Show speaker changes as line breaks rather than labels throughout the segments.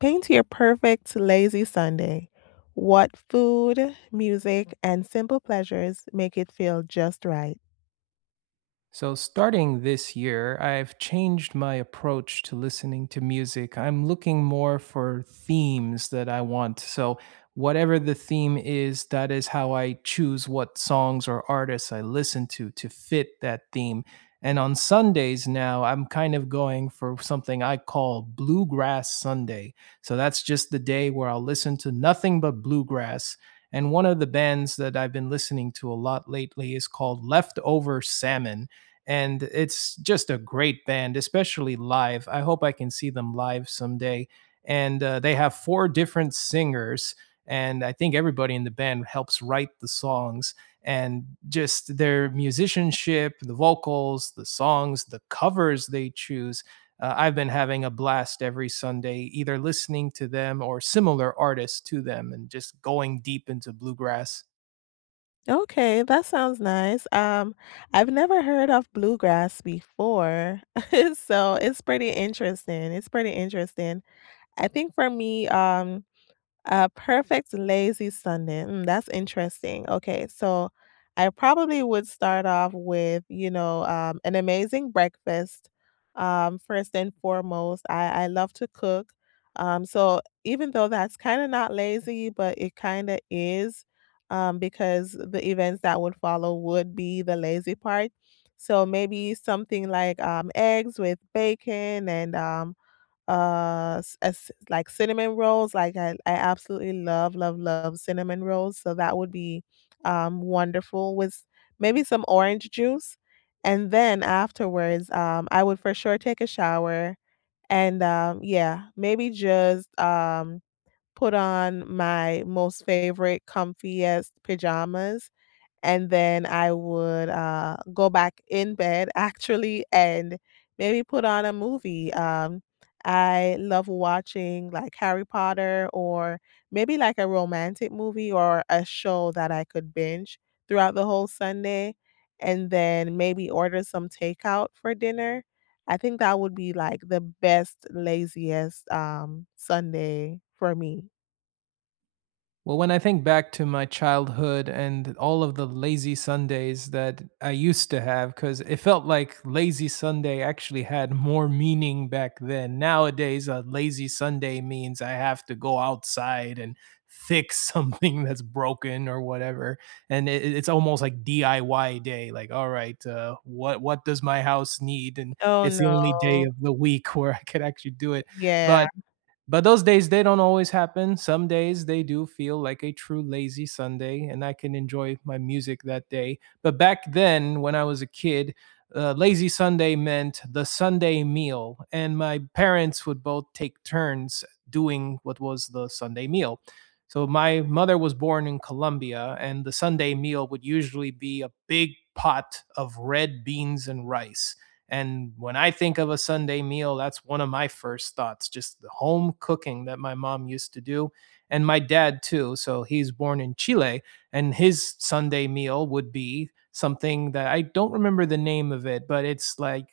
Paint your perfect lazy Sunday. What food, music, and simple pleasures make it feel just right?
So, starting this year, I've changed my approach to listening to music. I'm looking more for themes that I want. So, whatever the theme is, that is how I choose what songs or artists I listen to fit that theme. And on Sundays now, I'm kind of going for something I call Bluegrass Sunday. So, that's just the day where I'll listen to nothing but bluegrass. And one of the bands that I've been listening to a lot lately is called Leftover Salmon, and it's just a great band, especially live. I hope I can see them live someday. And they have four different singers, and I think everybody in the band helps write the songs. And just their musicianship, the vocals, the songs, the covers they choose. I've been having a blast every Sunday, either listening to them or similar artists to them, and just going deep into bluegrass.
Okay, that sounds nice. I've never heard of bluegrass before, so it's pretty interesting. I think for me, a perfect lazy Sunday. Mm, that's interesting. Okay, so I probably would start off with, an amazing breakfast. First and foremost, I love to cook. So even though that's kind of not lazy, but it kind of is, because the events that would follow would be the lazy part. So maybe something like eggs with bacon and as like cinnamon rolls. Like I absolutely love cinnamon rolls, so that would be wonderful with maybe some orange juice. And then afterwards, I would for sure take a shower. And yeah, maybe just put on my most favorite comfiest pajamas. And then I would, go back in bed actually, and maybe put on a movie. I love watching like Harry Potter, or maybe like a romantic movie or a show that I could binge throughout the whole Sunday, and then maybe order some takeout for dinner. I think that would be like the best, laziest, Sunday for me.
Well, when I think back to my childhood and all of the lazy Sundays that I used to have, because it felt like lazy Sunday actually had more meaning back then. Nowadays, a lazy Sunday means I have to go outside and fix something that's broken or whatever. And it's almost like DIY day. Like, all right, what does my house need? And
Oh,
it's the only day
no.
of the week where I could actually do it.
Yeah.
But those days, they don't always happen. Some days, they do feel like a true lazy Sunday, and I can enjoy my music that day. But back then, when I was a kid, lazy Sunday meant the Sunday meal, and my parents would both take turns doing what was the Sunday meal. So my mother was born in Colombia, and the Sunday meal would usually be a big pot of red beans and rice. And when I think of a Sunday meal, that's one of my first thoughts, just the home cooking that my mom used to do. And my dad, too. So he's born in Chile, and his Sunday meal would be something that I don't remember the name of, it, but it's like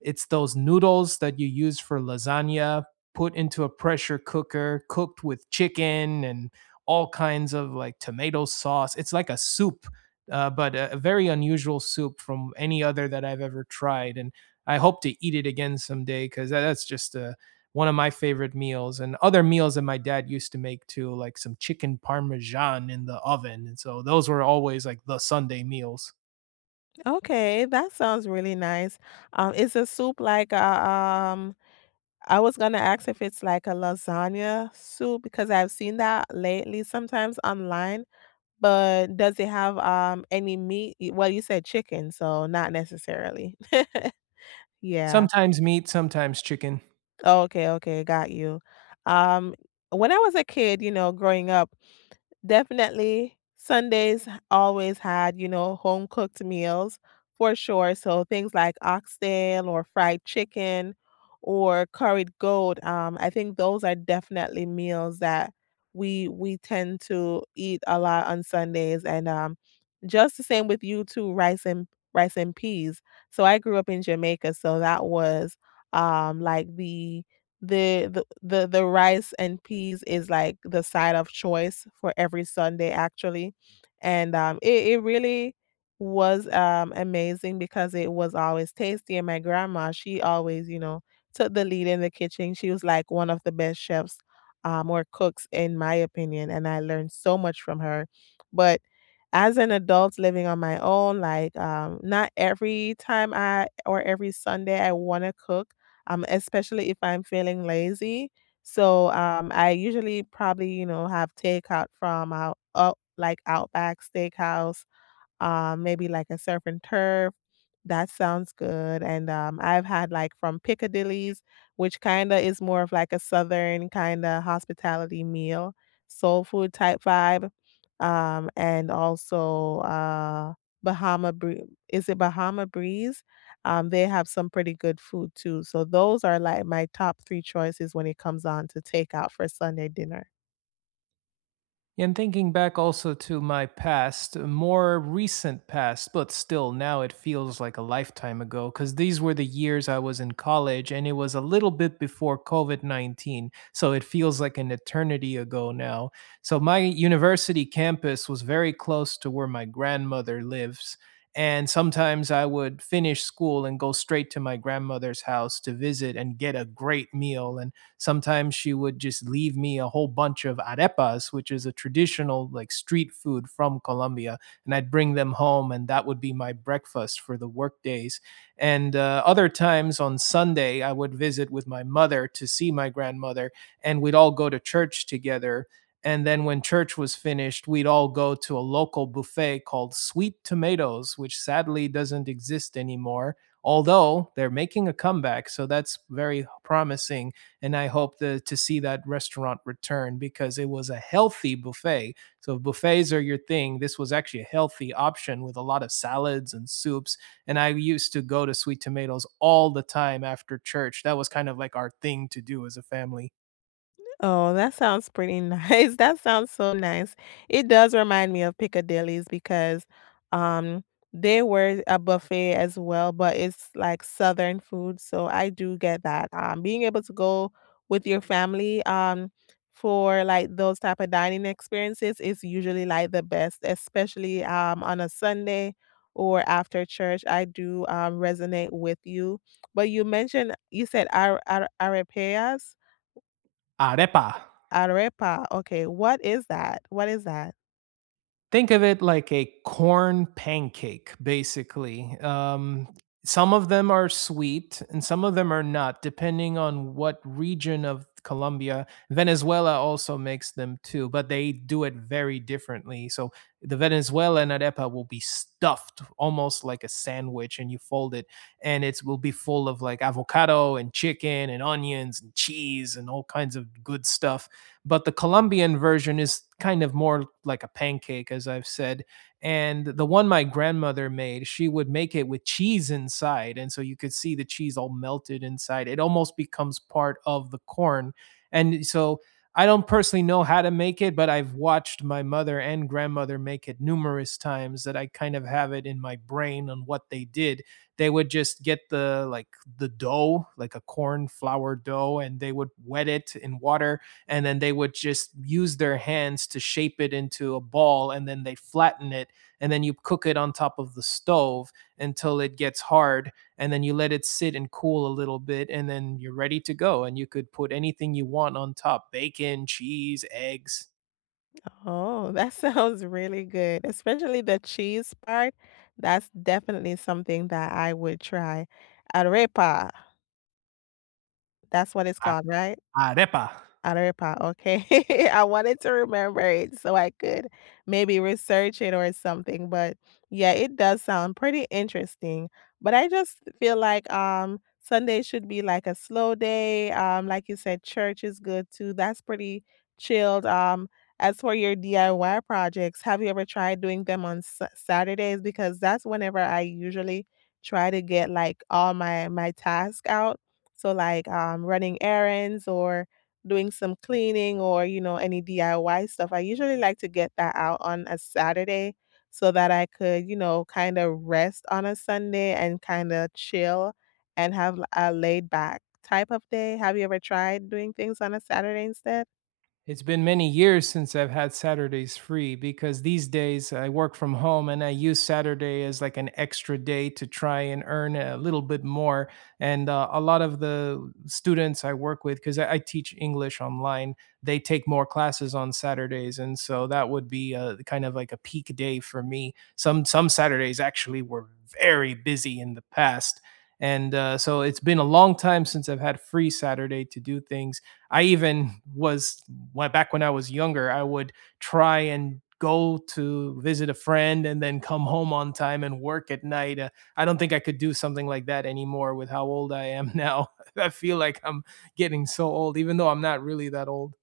it's those noodles that you use for lasagna put into a pressure cooker, cooked with chicken and all kinds of like tomato sauce. It's like a soup. But a very unusual soup from any other that I've ever tried. And I hope to eat it again someday because that's just one of my favorite meals, and other meals that my dad used to make too, like some chicken parmesan in the oven. And so those were always like the Sunday meals.
Okay, that sounds really nice. Is the soup like a, I was gonna ask if it's like a lasagna soup because I've seen that lately sometimes online, but does it have any meat? Well, you said chicken, so not necessarily. Yeah.
Sometimes meat, sometimes chicken.
Okay, okay, got you. Um, when I was a kid, you know, growing up, definitely Sundays always had, you know, home cooked meals for sure. So things like oxtail or fried chicken or curried goat, I think those are definitely meals that we tend to eat a lot on Sundays, and, just the same with you too, rice and rice and peas. So I grew up in Jamaica, so that was, like the rice and peas is, like, the side of choice for every Sunday, actually, and, it really was, amazing because it was always tasty, and my grandma, she always, you know, took the lead in the kitchen. She was, like, one of the best chefs, or cooks in my opinion, and I learned so much from her. But as an adult living on my own, like, not every time I or every Sunday I wanna cook, especially if I'm feeling lazy. So, I usually probably, you know, have takeout from out out like Outback Steakhouse, maybe like a surf and turf. That sounds good. And I've had like from Piccadilly's, which kind of is more of like a southern kind of hospitality meal, soul food type vibe. And also Bahama Bree, is it Bahama Breeze? They have some pretty good food too. So those are like my top three choices when it comes on to takeout for Sunday dinner.
And thinking back also to my past, more recent past, but still now it feels like a lifetime ago because these were the years I was in college and it was a little bit before COVID -19. So it feels like an eternity ago now. So my university campus was very close to where my grandmother lives. And sometimes I would finish school and go straight to my grandmother's house to visit and get a great meal. And sometimes she would just leave me a whole bunch of arepas, which is a traditional like street food from Colombia, and I'd bring them home, and that would be my breakfast for the work days. And other times on Sunday, I would visit with my mother to see my grandmother, and we'd all go to church together. And then when church was finished, we'd all go to a local buffet called Sweet Tomatoes, which sadly doesn't exist anymore, although they're making a comeback. So that's very promising, and I hope to see that restaurant return because it was a healthy buffet. So if buffets are your thing, this was actually a healthy option with a lot of salads and soups. And I used to go to Sweet Tomatoes all the time after church. That was kind of like our thing to do as a family.
Oh, that sounds pretty nice. That sounds so nice. It does remind me of Piccadilly's because um they were a buffet as well, but it's like Southern food, so I do get that. Being able to go with your family for like those type of dining experiences is usually like the best, especially on a Sunday or after church. I do resonate with you. But you mentioned, you said arepas.
Arepa.
Arepa, okay, what is that? What is that?
Think of it like a corn pancake, basically. Some of them are sweet and some of them are not, depending on what region of Colombia. Venezuela also makes them too, but they do it very differently. So the Venezuelan arepa will be stuffed almost like a sandwich, and you fold it, and it will be full of like avocado and chicken and onions and cheese and all kinds of good stuff, but the Colombian version is kind of more like a pancake, as I've said. And the one my grandmother made, she would make it with cheese inside. And so you could see the cheese all melted inside. It almost becomes part of the corn. And so I don't personally know how to make it, but I've watched my mother and grandmother make it numerous times that I kind of have it in my brain on what they did. They would just get the dough, like a corn flour dough, and they would wet it in water, and then they would just use their hands to shape it into a ball, and then they flatten it, and then you cook it on top of the stove until it gets hard, and then you let it sit and cool a little bit, and then you're ready to go, and you could put anything you want on top: bacon, cheese, eggs.
Oh, that sounds really good, especially the cheese part. That's definitely something that I would try. Arepa, that's what it's called, right?
Arepa.
Arepa, okay. I wanted to remember it so I could maybe research it or something, but yeah, it does sound pretty interesting. But I just feel like Sunday should be like a slow day. Like you said, church is good too. That's pretty chilled. As for your DIY projects, have you ever tried doing them on Saturdays? Because that's whenever I usually try to get like all my tasks out. So like running errands or doing some cleaning or, you know, any DIY stuff, I usually like to get that out on a Saturday so that I could, you know, kind of rest on a Sunday and kind of chill and have a laid back type of day. Have you ever tried doing things on a Saturday instead?
It's been many years since I've had Saturdays free because these days I work from home and I use Saturday as like an extra day to try and earn a little bit more. And a lot of the students I work with, because I teach English online, they take more classes on Saturdays, and so that would be kind of like a peak day for me. Some Saturdays actually were very busy in the past. And so it's been a long time since I've had free Saturday to do things. I even was Back when I was younger, I would try and go to visit a friend and then come home on time and work at night. I don't think I could do something like that anymore with how old I am now. I feel like I'm getting so old, even though I'm not really that old.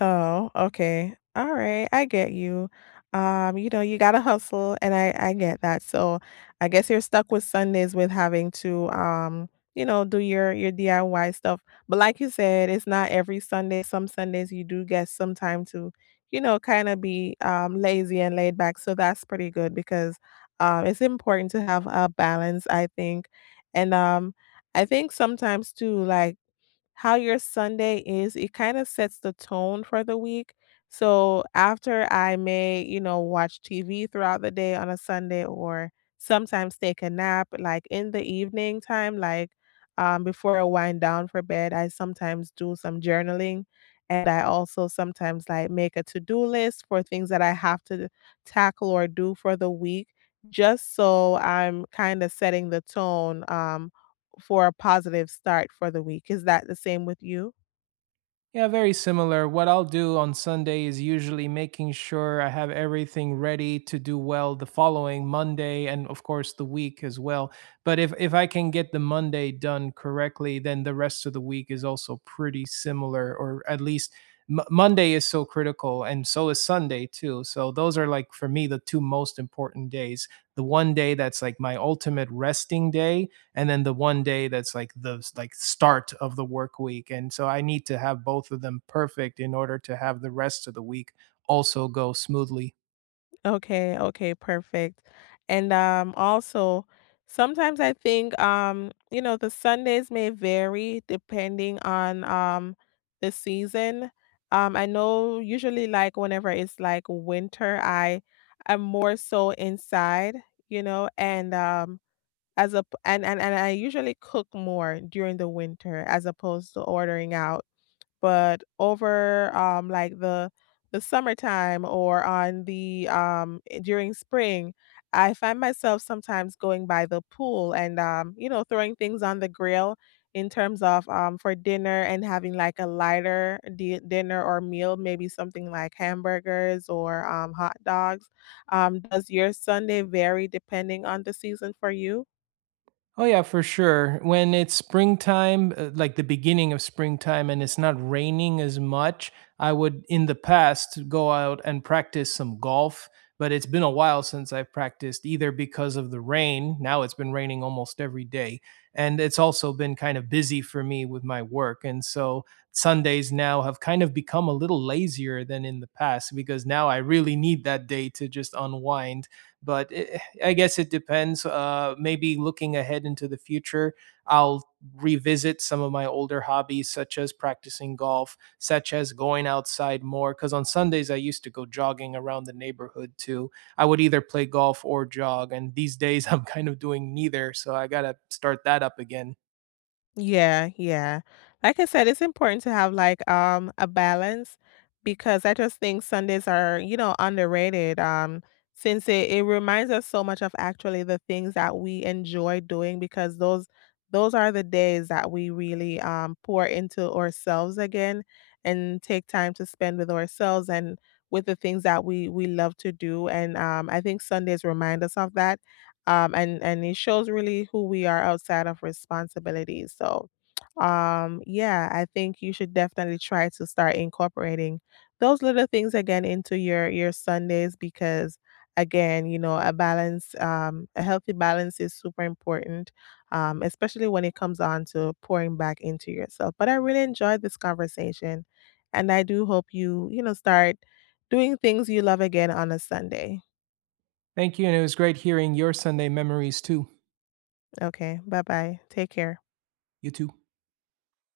Oh, okay. All right. I get you. You know, you gotta hustle and I get that. So I guess you're stuck with Sundays with having to you know, do your DIY stuff. But like you said, it's not every Sunday. Some Sundays you do get some time to, you know, kind of be lazy and laid back. So that's pretty good because it's important to have a balance, I think. And I think sometimes too, like how your Sunday is, it kinda sets the tone for the week. So, after I may, you know, watch TV throughout the day on a Sunday or sometimes take a nap, like, in the evening time, like, before I wind down for bed, I sometimes do some journaling, and I also sometimes, like, make a to-do list for things that I have to tackle or do for the week, just so I'm kinda setting the tone, for a positive start for the week. Is that the same with you?
Yeah, very similar. What I'll do on Sunday is usually making sure I have everything ready to do well the following Monday, and of course the week as well. But if I can get the Monday done correctly, then the rest of the week is also pretty similar, or at least Monday is so critical, and so is Sunday too. So those are like for me the two most important days. The one day that's like my ultimate resting day, and then the one day that's like the like start of the work week. And so I need to have both of them perfect in order to have the rest of the week also go smoothly.
Okay, okay, perfect. And also sometimes I think you know, the Sundays may vary depending on the season. I know usually like whenever it's like winter, I'm more so inside, you know, and and I usually cook more during the winter as opposed to ordering out. But over, like, the summertime or on the, during spring, I find myself sometimes going by the pool and, you know, throwing things on the grill in terms of, for dinner and having, like, a lighter di dinner or meal, maybe something like hamburgers or, hot dogs. Does your Sunday vary depending on the season for you?
Oh yeah, for sure. When it's springtime, like the beginning of springtime and it's not raining as much, I would in the past go out and practice some golf, but it's been a while since I've practiced either because of the rain. Now it's been raining almost every day, and it's also been kind of busy for me with my work. And so Sundays now have kind of become a little lazier than in the past because now I really need that day to just unwind, but I guess it depends. Maybe looking ahead into the future, I'll revisit some of my older hobbies, such as practicing golf, such as going outside more. Because on Sundays, I used to go jogging around the neighborhood too. I would either play golf or jog. And these days, I'm kind of doing neither. So I got to start that up again.
Yeah, yeah. Like I said, it's important to have like a balance, because I just think Sundays are, you know, underrated. Since it reminds us so much of actually the things that we enjoy doing, because those are the days that we really pour into ourselves again and take time to spend with ourselves and with the things that we love to do. And I think Sundays remind us of that, and it shows really who we are outside of responsibilities. So, yeah, I think you should definitely try to start incorporating those little things again into your Sundays, because again, you know, a balance, a healthy balance is super important, especially when it comes on to pouring back into yourself. But I really enjoyed this conversation, and I do hope you, you know start doing things you love again on a Sunday.
Thank you. And it was great hearing your Sunday memories too.
Okay, bye bye. Take care.
You too.